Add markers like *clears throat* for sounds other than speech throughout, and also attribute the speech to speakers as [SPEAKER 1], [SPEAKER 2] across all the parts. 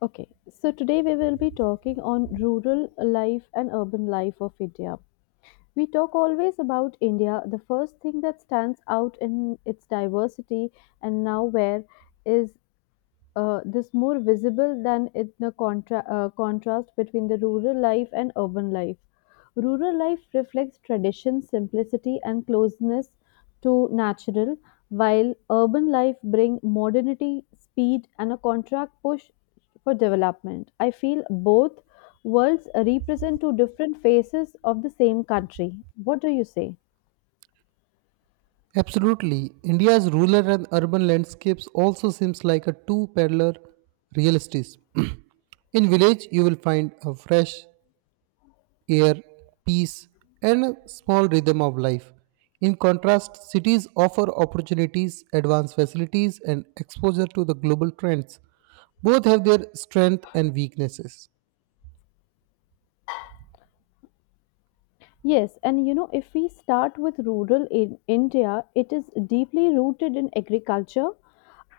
[SPEAKER 1] Okay, so today we will be talking on rural life and urban life of India. We talk always about India. The first thing that stands out in its diversity and now where is this more visible than in the contrast between the rural life and urban life. Rural life reflects tradition, simplicity, and closeness to natural, while urban life bring modernity, speed, and a contract push for development. I feel both worlds represent two different faces of the same country. What do you say?
[SPEAKER 2] Absolutely. India's rural and urban landscapes also seems like a two parallel realities. *clears throat* In village you will find a fresh air, peace and a small rhythm of life. In contrast, cities offer opportunities, advanced facilities and exposure to the global trends. Both have their strengths and weaknesses.
[SPEAKER 1] Yes, and you know, if we start with rural in India, it is deeply rooted in agriculture,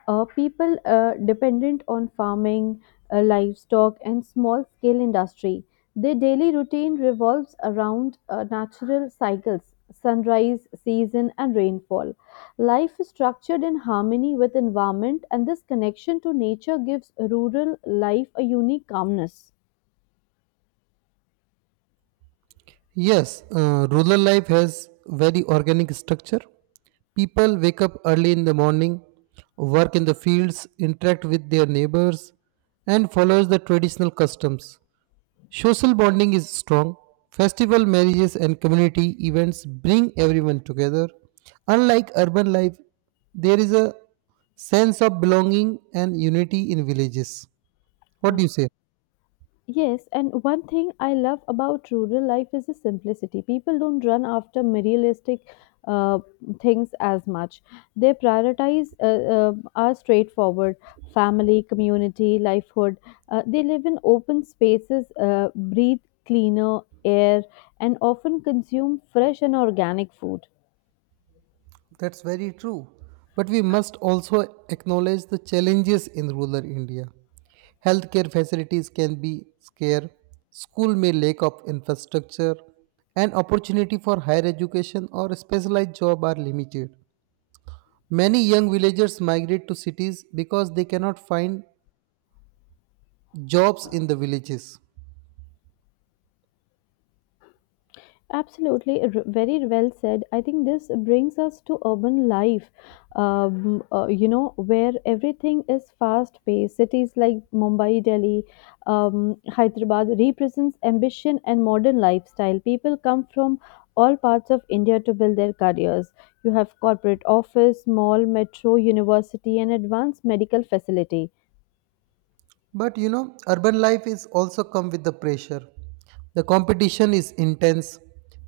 [SPEAKER 1] people dependent on farming, livestock, and small scale industry. Their daily routine revolves around natural cycles, sunrise, season, and rainfall. Life is structured in harmony with environment, and this connection to nature gives rural life a unique calmness.
[SPEAKER 2] Yes, rural life has very organic structure. People wake up early in the morning, work in the fields, interact with their neighbors, and follows the traditional customs. Social bonding is strong. Festival marriages and community events bring everyone together. Unlike urban life, there is a sense of belonging and unity in villages. What do you say?
[SPEAKER 1] Yes, and one thing I love about rural life is the simplicity. People don't run after materialistic uh, things as much. They prioritize are straightforward family, community, livelihood. They live in open spaces, breathe cleaner air, and often consume fresh and organic food.
[SPEAKER 2] That's very true. But we must also acknowledge the challenges in rural India. Healthcare facilities can be scarce, school may lack of infrastructure, and opportunity for higher education or specialized job are limited. Many young villagers migrate to cities because they cannot find jobs in the villages.
[SPEAKER 1] Absolutely, very well said. I think this brings us to urban life, you know, where everything is fast paced. Cities like Mumbai, Delhi, Hyderabad represents ambition and modern lifestyle. People come from all parts of India to build their careers. You have corporate office, mall, metro, university, and advanced medical facility.
[SPEAKER 2] But you know, urban life is also come with the pressure. The competition is intense,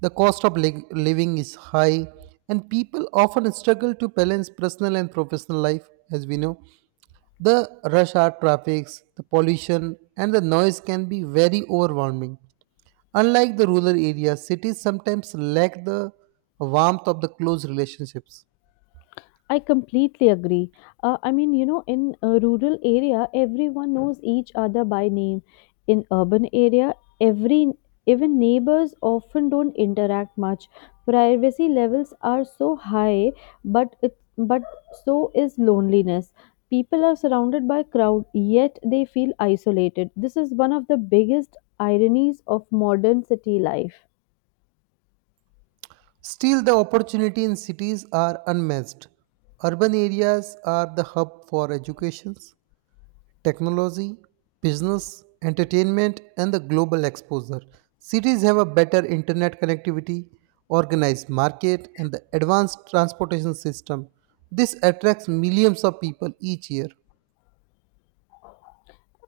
[SPEAKER 2] the cost of living is high, and people often struggle to balance personal and professional life. As we know, the rush hour traffics, the pollution, and the noise can be very overwhelming. Unlike the rural areas, cities sometimes lack the warmth of the close relationships.
[SPEAKER 1] I completely agree. I mean, you know, in a rural area, everyone knows each other by name. In urban area, every even neighbors often don't interact much. Privacy levels are so high, but so is loneliness. People are surrounded by crowd, yet they feel isolated. This is one of the biggest ironies of modern city life.
[SPEAKER 2] Still, the opportunity in cities are unmatched. Urban areas are the hub for education, technology, business, entertainment, and the global exposure. Cities have a better internet connectivity, organized market, and the advanced transportation system. This attracts millions of people each year.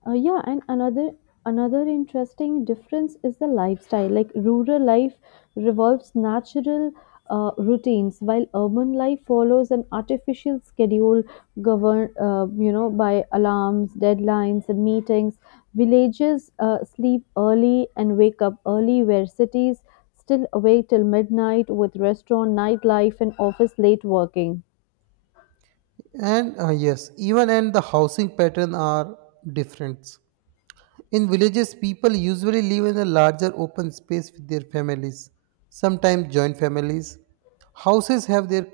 [SPEAKER 1] Yeah, and another interesting difference is the lifestyle. Like rural life revolves natural routines, while urban life follows an artificial schedule governed, you know, by alarms, deadlines, and meetings. Villages sleep early and wake up early, where cities still awake till midnight with restaurant, nightlife, and office late working.
[SPEAKER 2] And yes, even and the housing pattern are different. In villages, people usually live in a larger open space with their families, sometimes joint families. Houses have their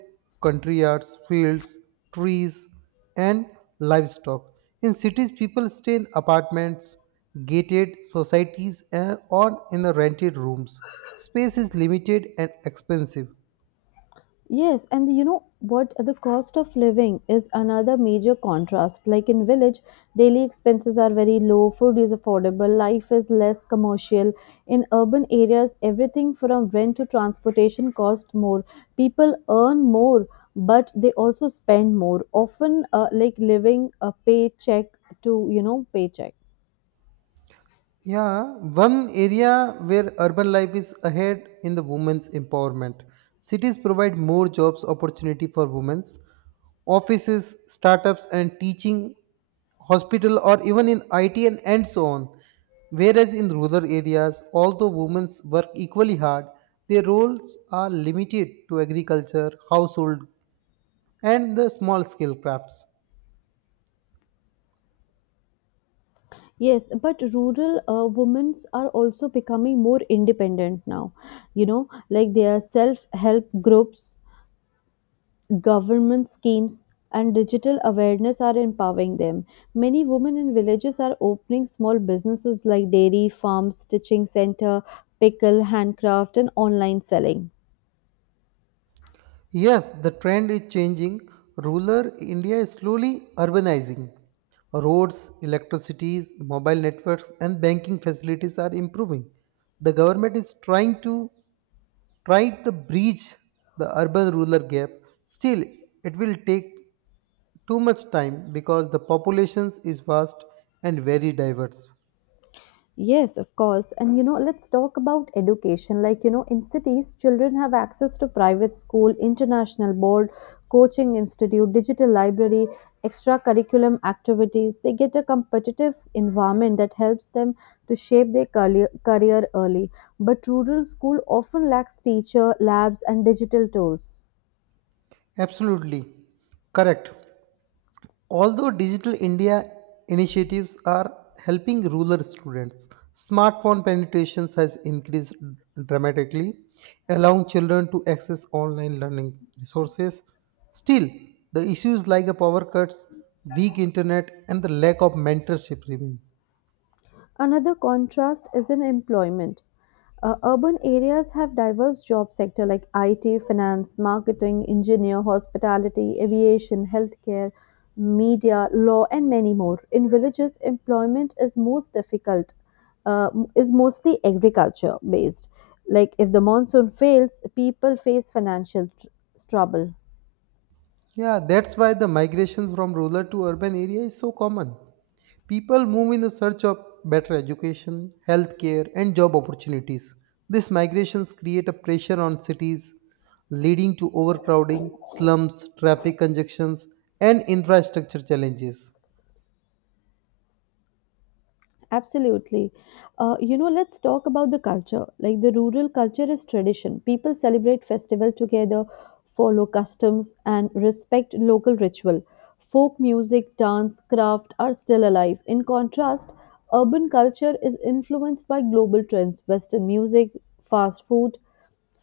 [SPEAKER 2] country yards, fields, trees, and livestock. In cities, people stay in apartments, gated societies, and- or in the rented rooms. Space is limited and expensive.
[SPEAKER 1] Yes, and you know what? The cost of living is another major contrast. Like in village, daily expenses are very low, food is affordable, life is less commercial. In urban areas, everything from rent to transportation cost more. People earn more, but they also spend more. Often, like living a paycheck to paycheck.
[SPEAKER 2] Yeah, one area where urban life is ahead in the women's empowerment. Cities provide more jobs opportunity for women. Offices, startups and teaching, hospital or even in IT and so on. Whereas in rural areas, although women work equally hard, their roles are limited to agriculture, household and the small scale crafts.
[SPEAKER 1] Yes, but rural women are also becoming more independent now. You know, like there are self help groups, government schemes and digital awareness are empowering them. Many women in villages are opening small businesses like dairy, farms, stitching center, pickle, handcraft, and online selling.
[SPEAKER 2] Yes, the trend is changing. Rural India is slowly urbanizing. Roads, electricity, mobile networks, and banking facilities are improving. The government is try to bridge the urban-rural gap. Still, it will take too much time because the population is vast and very diverse.
[SPEAKER 1] Yes, of course. And you know, let's talk about education. Like, you know, in cities, children have access to private school, international board, coaching institute, digital library, extra curriculum activities. They get a competitive environment that helps them to shape their career early. But rural school often lacks teacher, labs, and digital tools.
[SPEAKER 2] Absolutely correct. Although Digital India initiatives are helping rural students, smartphone penetrations has increased dramatically, allowing children to access online learning resources. Still, the issues like the power cuts, weak internet, and the lack of mentorship remain.
[SPEAKER 1] Another contrast is in employment. Urban areas have diverse job sector like IT, finance, marketing, engineer, hospitality, aviation, healthcare, media, law, and many more. In villages, employment is most difficult, uh, is mostly agriculture based. Like if the monsoon fails, people face financial trouble.
[SPEAKER 2] Yeah, that's why the migration from rural to urban area is so common. People move in the search of better education, healthcare, and job opportunities. These migrations create a pressure on cities, leading to overcrowding, slums, traffic congestions, and infrastructure challenges.
[SPEAKER 1] Absolutely. You know, let's talk about the culture. Like the rural culture is tradition. People celebrate festival together, follow customs, and respect local ritual. Folk music, dance, craft are still alive. In contrast, urban culture is influenced by global trends, Western music, fast food,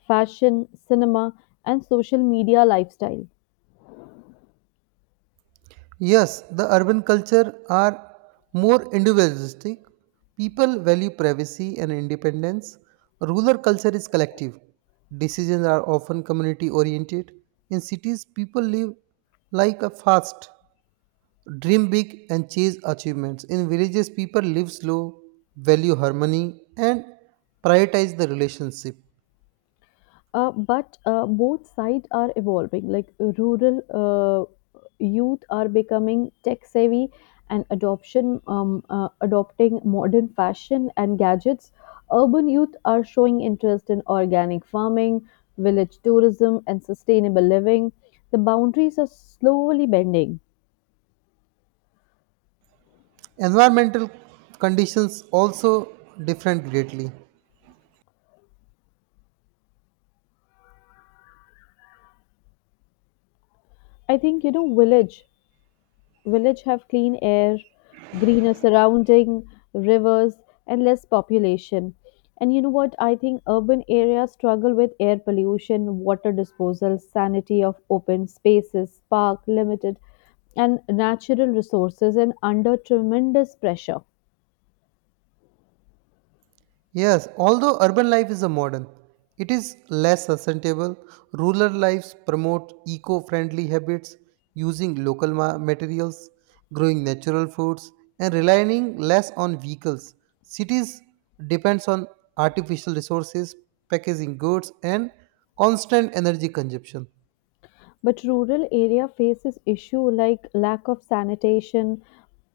[SPEAKER 1] fashion, cinema, and social media lifestyle.
[SPEAKER 2] Yes, the urban culture are more individualistic. People value privacy and independence. Rural culture is collective. Decisions are often community oriented. In cities, people live like a fast, dream big and chase achievements. In villages, people live slow, value harmony, and prioritize the relationship.
[SPEAKER 1] But both sides are evolving. Like rural youth are becoming tech savvy and adoption adopting modern fashion and gadgets. Urban youth are showing interest in organic farming, village tourism, and sustainable living. The boundaries are slowly bending.
[SPEAKER 2] Environmental conditions also differ greatly.
[SPEAKER 1] I think you know, village have clean air, greener surrounding, rivers, and less population. And you know what? I think urban areas struggle with air pollution, water disposal, sanity of open spaces, park limited, and natural resources, and under tremendous pressure.
[SPEAKER 2] Yes, although urban life is a modern, it is less sustainable. Rural lives promote eco friendly habits using local materials, growing natural foods, and relying less on vehicles. Cities depends on artificial resources, packaging goods, and constant energy consumption.
[SPEAKER 1] But rural area faces issue like lack of sanitation,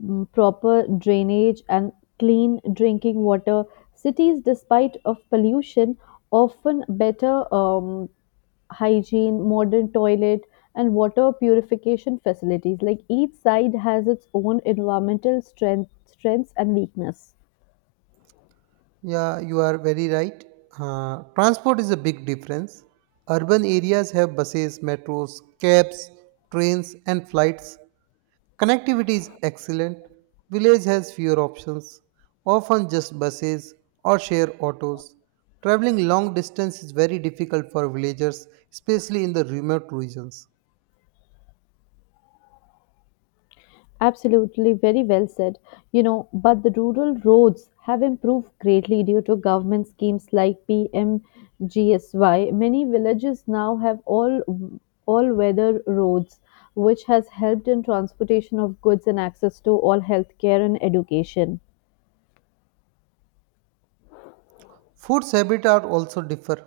[SPEAKER 1] proper drainage and clean drinking water. Cities, despite of pollution, often better hygiene, modern toilet, and water purification facilities. Like each side has its own environmental strengths and weakness.
[SPEAKER 2] Yeah, you are very right. Transport is a big difference. Urban areas have buses, metros, cabs, trains, and flights. Connectivity is excellent. Village has fewer options, often just buses or share autos. Traveling long distance is very difficult for villagers, especially in the remote regions.
[SPEAKER 1] Absolutely, very well said. You know, but the rural roads have improved greatly due to government schemes like PMGSY. Many villages now have all weather roads, which has helped in transportation of goods and access to all healthcare and education.
[SPEAKER 2] Food habits are also differ.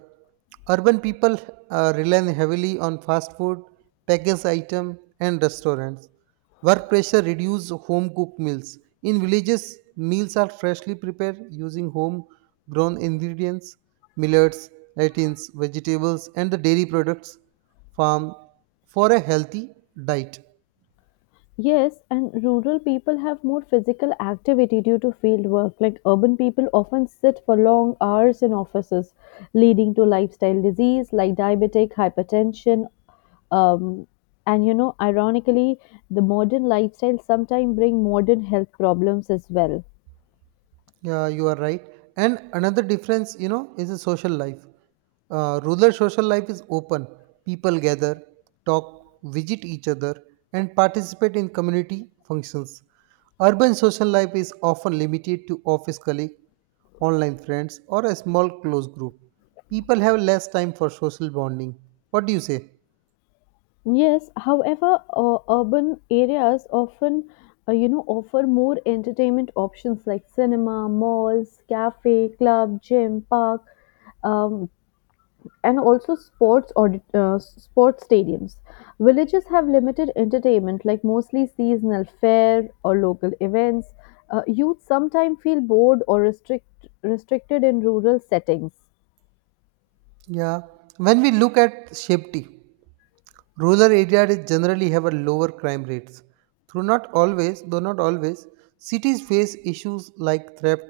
[SPEAKER 2] Urban people rely heavily on fast food, packaged item, and restaurants. Work pressure reduces home cooked meals. In villages, meals are freshly prepared using home grown ingredients, millets, lentils, vegetables, and the dairy products farm for a healthy diet.
[SPEAKER 1] Yes, and rural people have more physical activity due to field work. Like urban people often sit for long hours in offices, leading to lifestyle disease like diabetic, hypertension, um, and you know, ironically, the modern lifestyle sometimes bring modern health problems as well.
[SPEAKER 2] Yeah, you are right. And another difference, you know, is the social life. Rural social life is open. People gather, talk, visit each other, and participate in community functions. Urban social life is often limited to office colleagues, online friends, or a small close group. People have less time for social bonding. What do you say?
[SPEAKER 1] Yes, however, urban areas often, you know, offer more entertainment options like cinema, malls, cafe, club, gym, park. Um, and also sports stadiums. Villages have limited entertainment, like mostly seasonal fair or local events. Youth sometimes feel bored or restricted in rural settings.
[SPEAKER 2] Yeah. When we look at safety, rural areas generally have a lower crime rates. Through not always, though not always, cities face issues like theft,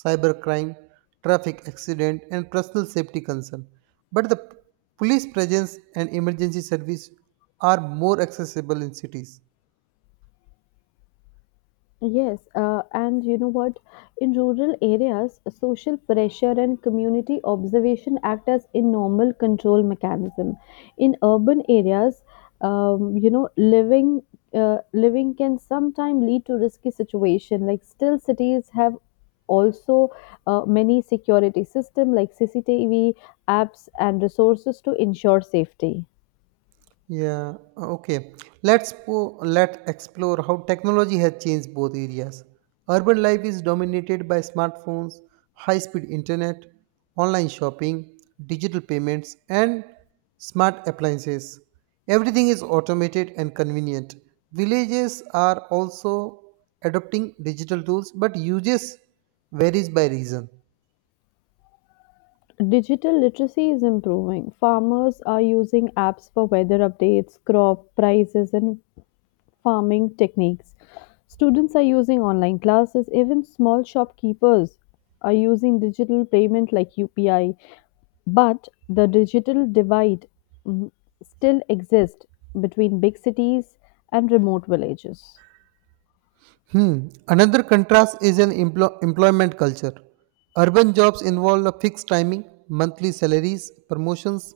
[SPEAKER 2] cybercrime, traffic accident, and personal safety concern. But the police presence and emergency service are more accessible in cities.
[SPEAKER 1] Yes, and you know what? In rural areas, social pressure and community observation act as a normal control mechanism. In urban areas, you know, living can sometimes lead to risky situation. Like still, cities have also many security system like CCTV apps and resources to ensure safety.
[SPEAKER 2] Yeah, okay. Let explore how technology has changed both areas. Urban life is dominated by smartphones, high-speed internet, online shopping, digital payments, and smart appliances. Everything is automated and convenient. Villages are also adopting digital tools, but uses varies by region.
[SPEAKER 1] Digital literacy is improving. Farmers are using apps for weather updates, crop prices, and farming techniques. Students are using online classes. Even small shopkeepers are using digital payment like UPI. But the digital divide, mm, still exists between big cities and remote villages.
[SPEAKER 2] Hmm. Another contrast is in employment culture. Urban jobs involve a fixed timing, monthly salaries, promotions,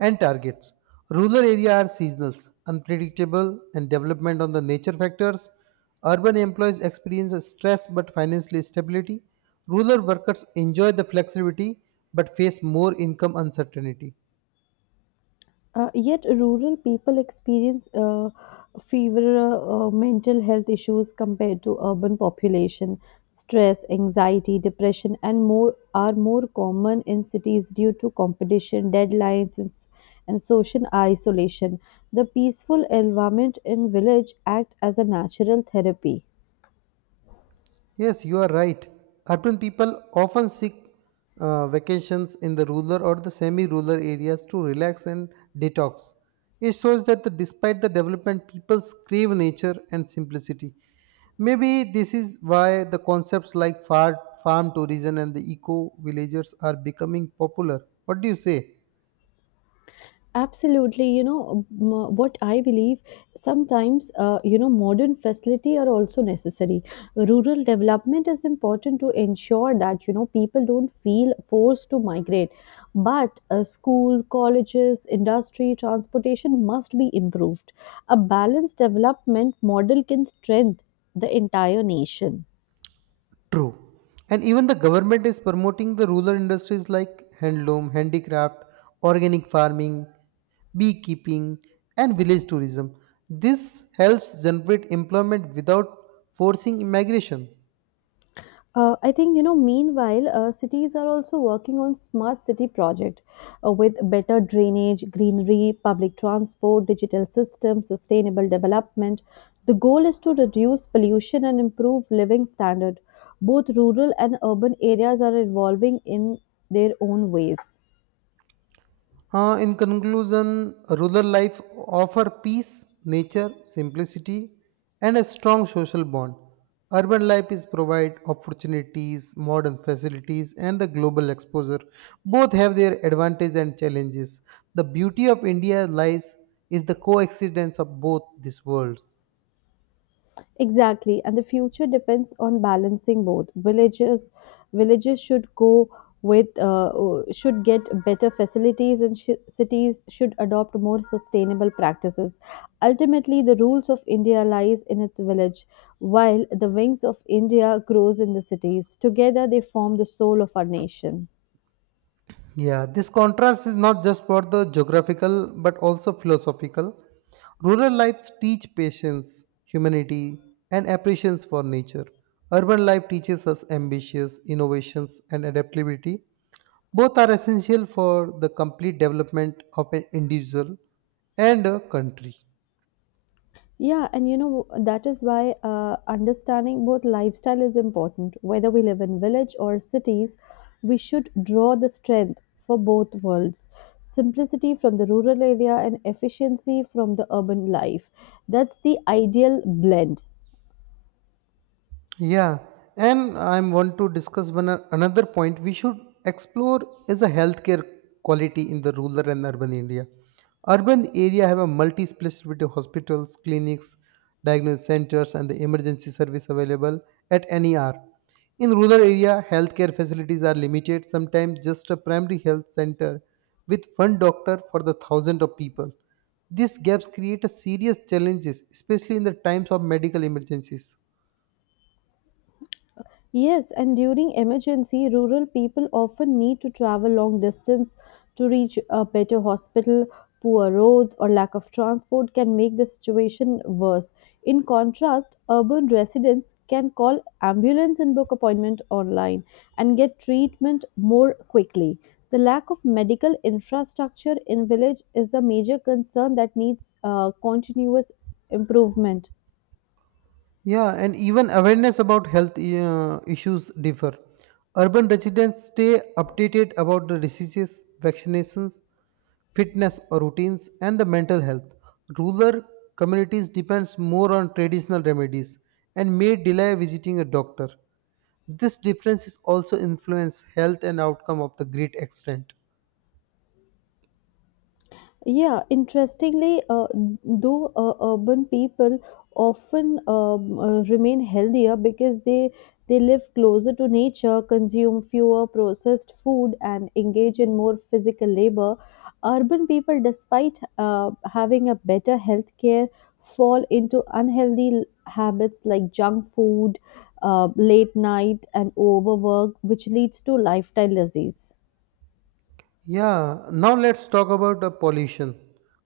[SPEAKER 2] and targets. Rural areas are seasonal, unpredictable, and development on the nature factors. Urban employees experience stress but financial stability. Rural workers enjoy the flexibility but face more income uncertainty.
[SPEAKER 1] Yet, rural people experience fever mental health issues compared to urban population. Stress, anxiety, depression, and more are more common in cities due to competition, deadlines, and social isolation. The peaceful environment in village act as a natural therapy.
[SPEAKER 2] Yes, you are right. Urban people often seek vacations in the rural or the semi rural areas to relax and detox. It shows that the, despite the development, people crave nature and simplicity. Maybe this is why the concepts like farm tourism and the eco villagers are becoming popular. What do you say?
[SPEAKER 1] Absolutely, you know what I believe. Sometimes, you know, modern facility are also necessary. Rural development is important to ensure that you know people don't feel forced to migrate. But school, colleges, industry, transportation must be improved. A balanced development model can strengthen the entire nation.
[SPEAKER 2] True. And even the government is promoting the rural industries like handloom, handicraft, organic farming, beekeeping, and village tourism. This helps generate employment without forcing immigration.
[SPEAKER 1] I think you know, meanwhile, cities are also working on smart city project with better drainage, greenery, public transport, digital systems, sustainable development. The goal is to reduce pollution and improve living standard. Both rural and urban areas are evolving in their own ways.
[SPEAKER 2] In conclusion, rural life offer peace, nature, simplicity, and a strong social bond. Urban life is provide opportunities, modern facilities, and the global exposure. Both have their advantages and challenges. The beauty of India lies is the coexistence of both these worlds.
[SPEAKER 1] Exactly, and the future depends on balancing both. Villages should go with should get better facilities, and cities should adopt more sustainable practices. Ultimately, the rules of India lies in its village, while the wings of India grows in the cities. Together, they form the soul of our nation.
[SPEAKER 2] Yeah, this contrast is not just for the geographical but also philosophical. Rural lives teach patience, humanity, and appreciation for nature. Urban life teaches us ambitions, innovations, and adaptability. Both are essential for the complete development of an individual and a country.
[SPEAKER 1] Yeah, and you know, that is why understanding both lifestyle is important. Whether we live in village or cities, we should draw the strength for both worlds. Simplicity from the rural area and efficiency from the urban life. That's the ideal blend.
[SPEAKER 2] Yeah, and I want to discuss one another point we should explore is a healthcare quality in the rural and urban India. Urban area have a multi-specialty hospitals, clinics, diagnosis centers, and the emergency service available at any hour. In rural area, healthcare facilities are limited. Sometimes just a primary health center with one doctor for the thousand of people. These gaps create a serious challenges, especially in the times of medical emergencies.
[SPEAKER 1] Yes, and during emergency, rural people often need to travel long distance to reach a better hospital. Poor roads or lack of transport can make the situation worse. In contrast, urban residents can call ambulance and book appointment online and get treatment more quickly. The lack of medical infrastructure in village is a major concern that needs continuous improvement.
[SPEAKER 2] Yeah, and even awareness about health issues differ. Urban residents stay updated about the diseases, vaccinations, fitness routines, and the mental health. Rural communities depends more on traditional remedies and may delay visiting a doctor. This difference is also influence health and outcome of the great extent.
[SPEAKER 1] Yeah, interestingly, though urban people often remain healthier because they live closer to nature, consume fewer processed food, and engage in more physical labor. Urban people, despite having a better health care, fall into unhealthy habits like junk food, late night, and overwork, which leads to lifestyle disease.
[SPEAKER 2] Yeah, now let's talk about the pollution.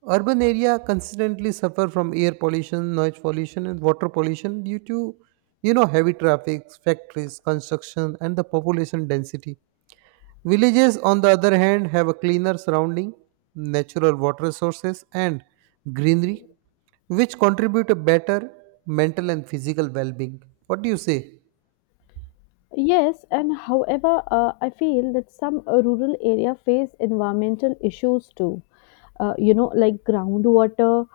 [SPEAKER 2] Urban area consistently suffer from air pollution, noise pollution, and water pollution due to you know heavy traffic, factories, construction, and the population density. Villages, on the other hand, have a cleaner surrounding, natural water sources, and greenery, which contribute a better mental and physical well-being. What do you say?
[SPEAKER 1] Yes, and however, I feel that some rural area face environmental issues too. You know, like groundwater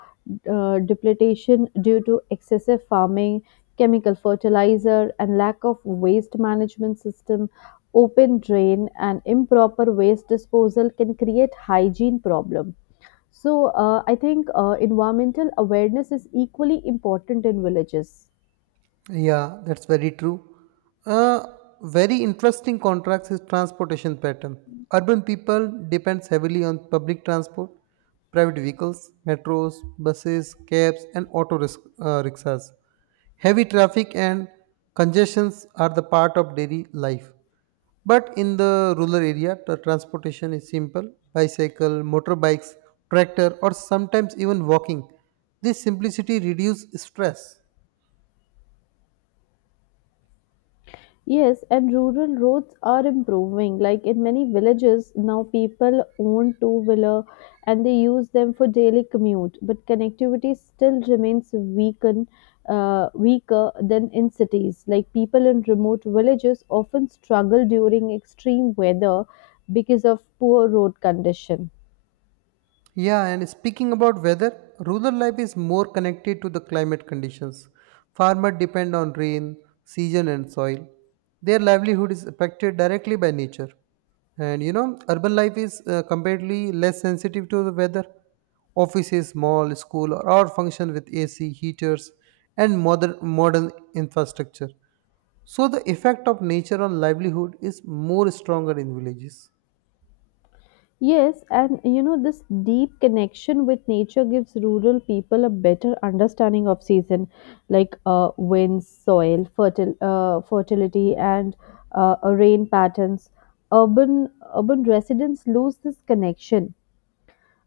[SPEAKER 1] depletion due to excessive farming, chemical fertilizer, and lack of waste management system, open drain, and improper waste disposal can create hygiene problem. So, I think environmental awareness is equally important in villages.
[SPEAKER 2] Yeah, that's very true. A very interesting contrast is transportation pattern. Urban people depends heavily on public transport, private vehicles, metros, buses, cabs, and rickshaws. Heavy traffic and congestions are the part of daily life. But in the rural area, the transportation is simple bicycle, motorbikes, tractor, or sometimes even walking. This simplicity reduces stress.
[SPEAKER 1] Yes, and rural roads are improving. Like in many villages, now people own two wheeler and they use them for daily commute. But connectivity still remains weaker than in cities. Like people in remote villages often struggle during extreme weather because of poor road condition.
[SPEAKER 2] Yeah, and speaking about weather, rural life is more connected to the climate conditions. Farmers depend on rain, season, and soil. Their livelihood is affected directly by nature. And you know, urban life is comparatively less sensitive to the weather. Offices, mall, school, or all function with AC, heaters, and modern infrastructure. So the effect of nature on livelihood is more stronger in villages.
[SPEAKER 1] Yes, and you know, this deep connection with nature gives rural people a better understanding of season, like winds, soil, fertility, and rain patterns. Urban Urban residents lose this connection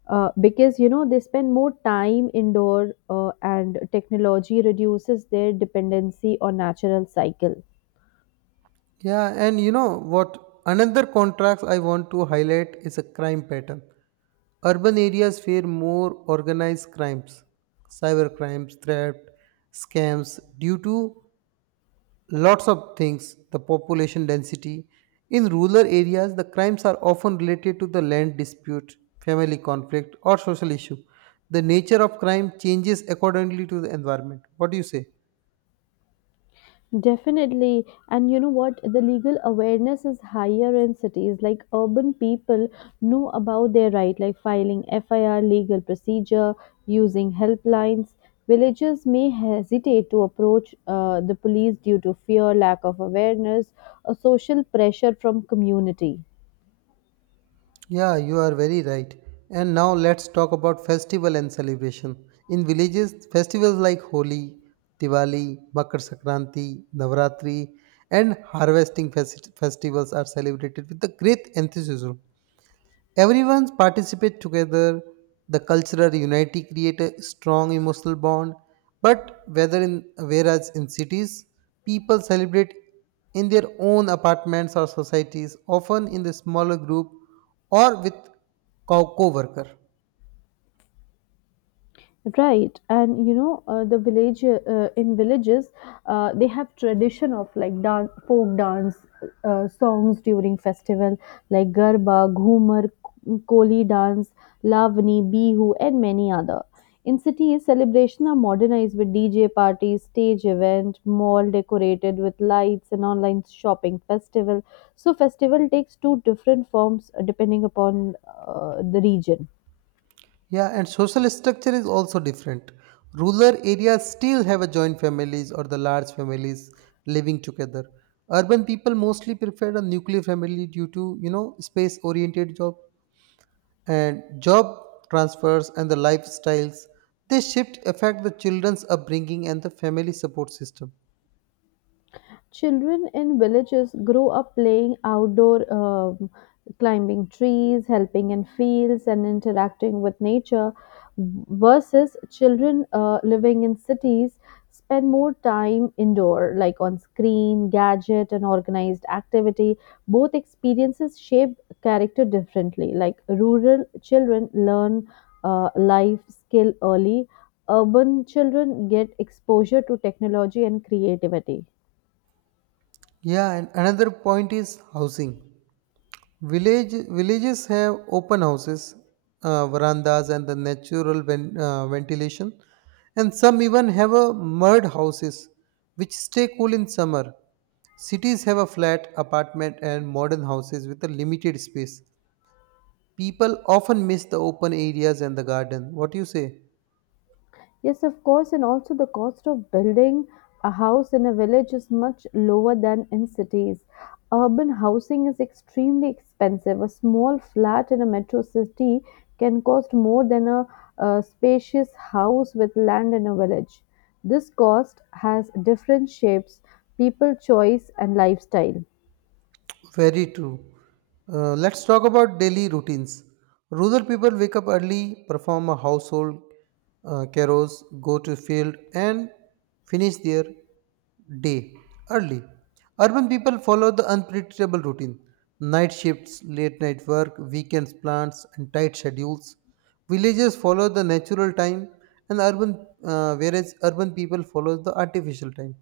[SPEAKER 1] because you know they spend more time indoor, and technology reduces their dependency on natural cycle.
[SPEAKER 2] Yeah, and you know what? Another contrast I want to highlight is a crime pattern. Urban areas fear more organized crimes, cyber crimes, theft, scams, due to lots of things, the population density. In rural areas, the crimes are often related to the land dispute, family conflict, or social issue. The nature of crime changes accordingly to the environment. What do you say?
[SPEAKER 1] Definitely. And you know what? The legal awareness is higher in cities. Like urban people know about their right, like filing FIR, legal procedure, using helplines. Villagers may hesitate to approach the police due to fear, lack of awareness, or social pressure from community.
[SPEAKER 2] Yeah, you are very right. And now let's talk about festival and celebration. In villages, festivals like Holi, Diwali, Makar Sankranti, Navratri, and harvesting festivals are celebrated with the great enthusiasm. Everyone participate together. The cultural unity create a strong emotional bond. But whether in whereas in cities, people celebrate in their own apartments or societies, often in the smaller group or with co-worker.
[SPEAKER 1] Right, and you know the village in villages, they have tradition of like dance, folk dance songs during festival like garba, ghumar, koli dance, lavani, bihu, and many other. In cities, celebration are modernized with DJ parties, stage event, mall decorated with lights, and online shopping festival. So festival takes two different forms depending upon the region.
[SPEAKER 2] Yeah, and social structure is also different. Rural areas still have a joint families or the large families living together. Urban people mostly prefer a nuclear family due to you know space oriented job and job transfers and the lifestyles they shift affect the children's upbringing and the family support system.
[SPEAKER 1] Children in villages grow up playing outdoor, climbing trees, helping in fields, and interacting with nature, versus children living in cities spend more time indoor, like on screen, gadget, and organized activity. Both experiences shape character differently. Like rural children learn life skill early, urban children get exposure to technology and creativity.
[SPEAKER 2] Yeah, and another point is housing. Villages have open houses, verandas and the natural ventilation, and some even have a mud houses which stay cool in summer. Cities have a flat apartment and modern houses with a limited space. People often miss the open areas and the garden. What do you say?
[SPEAKER 1] Yes, of course, and also the cost of building a house in a village is much lower than in cities. Urban housing is extremely expensive. A small flat in a metro city can cost more than a spacious house with land in a village. This cost has different shapes, people choice, and lifestyle.
[SPEAKER 2] Very true. Let's talk about daily routines. Rural people wake up early, perform a household carols, go to field, and finish their day early. Urban people follow the unpredictable routine: night shifts, late night work, weekends plans, and tight schedules. Villagers follow the natural time, and urban whereas urban people follow the artificial time.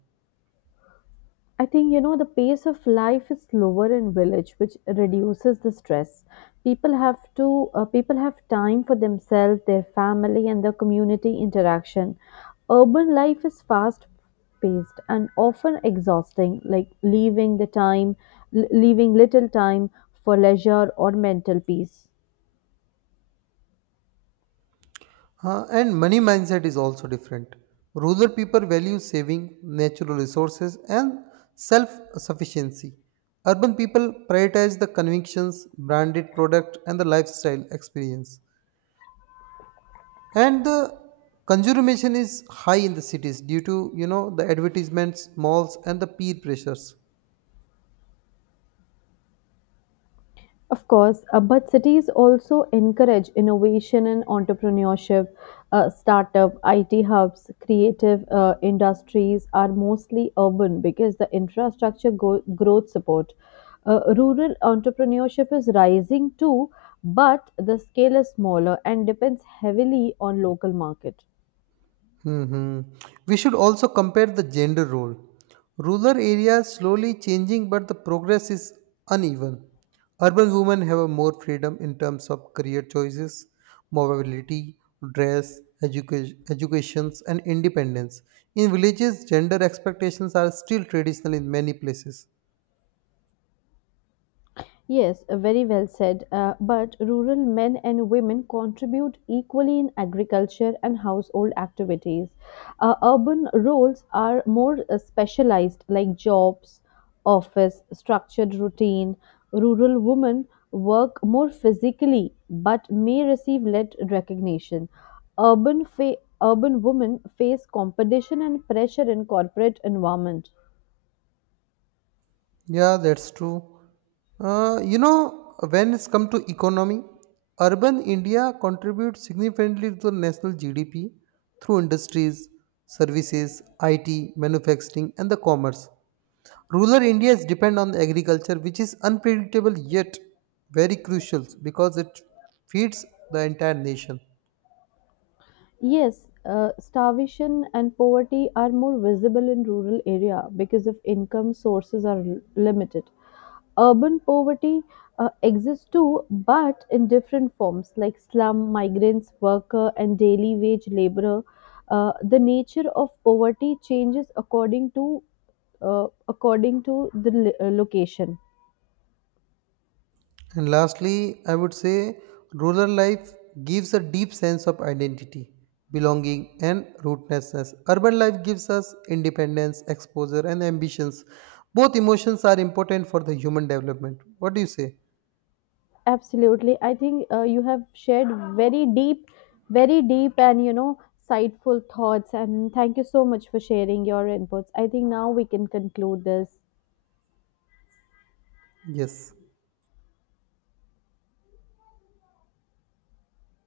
[SPEAKER 1] I think you know the pace of life is slower in village, which reduces the stress. People have time for themselves, their family, and their community interaction. Urban life is fast paced and often exhausting, like leaving little time for leisure or mental peace.
[SPEAKER 2] And money mindset is also different. Rural people value saving, natural resources, and self sufficiency. Urban people prioritize the convictions, branded product, and the lifestyle experience. And the consumerism is high in the cities due to you know the advertisements, malls, and the peer pressures.
[SPEAKER 1] Of course, but cities also encourage innovation and entrepreneurship. Startup, IT hubs, creative industries are mostly urban because the infrastructure growth support. Rural entrepreneurship is rising too, but the scale is smaller and depends heavily on local market.
[SPEAKER 2] Hmm. We should also compare the gender role. Rural areas slowly changing, but the progress is uneven. Urban women have a more freedom in terms of career choices, mobility, dress, education, educations, and independence. In villages, gender expectations are still traditional in many places.
[SPEAKER 1] Yes, very well said. But rural men and women contribute equally in agriculture and household activities. Urban roles are more specialized, like jobs, office, structured routine. Rural women work more physically but may receive less recognition. Urban women face competition and pressure in corporate environment.
[SPEAKER 2] Yeah, that's true. You know, when it's come to economy, urban India contributes significantly to the national GDP through industries, services, IT, manufacturing, and the commerce. Rural India's depend on agriculture, which is unpredictable yet very crucial because it feeds the entire nation.
[SPEAKER 1] Yes, starvation and poverty are more visible in rural area because of income sources are limited. Urban poverty exists too, but in different forms like slum, migrants, worker, and daily wage laborer. The nature of poverty changes according to according to the location.
[SPEAKER 2] And lastly, I would say rural life gives a deep sense of identity, belonging, and rootlessness. Urban life gives us independence, exposure, and ambitions. Both emotions are important for the human development. What do you say?
[SPEAKER 1] Absolutely. I think you have shared very deep, very deep and, you know, insightful thoughts. And thank you so much for sharing your inputs. I think now we can conclude this.
[SPEAKER 2] Yes.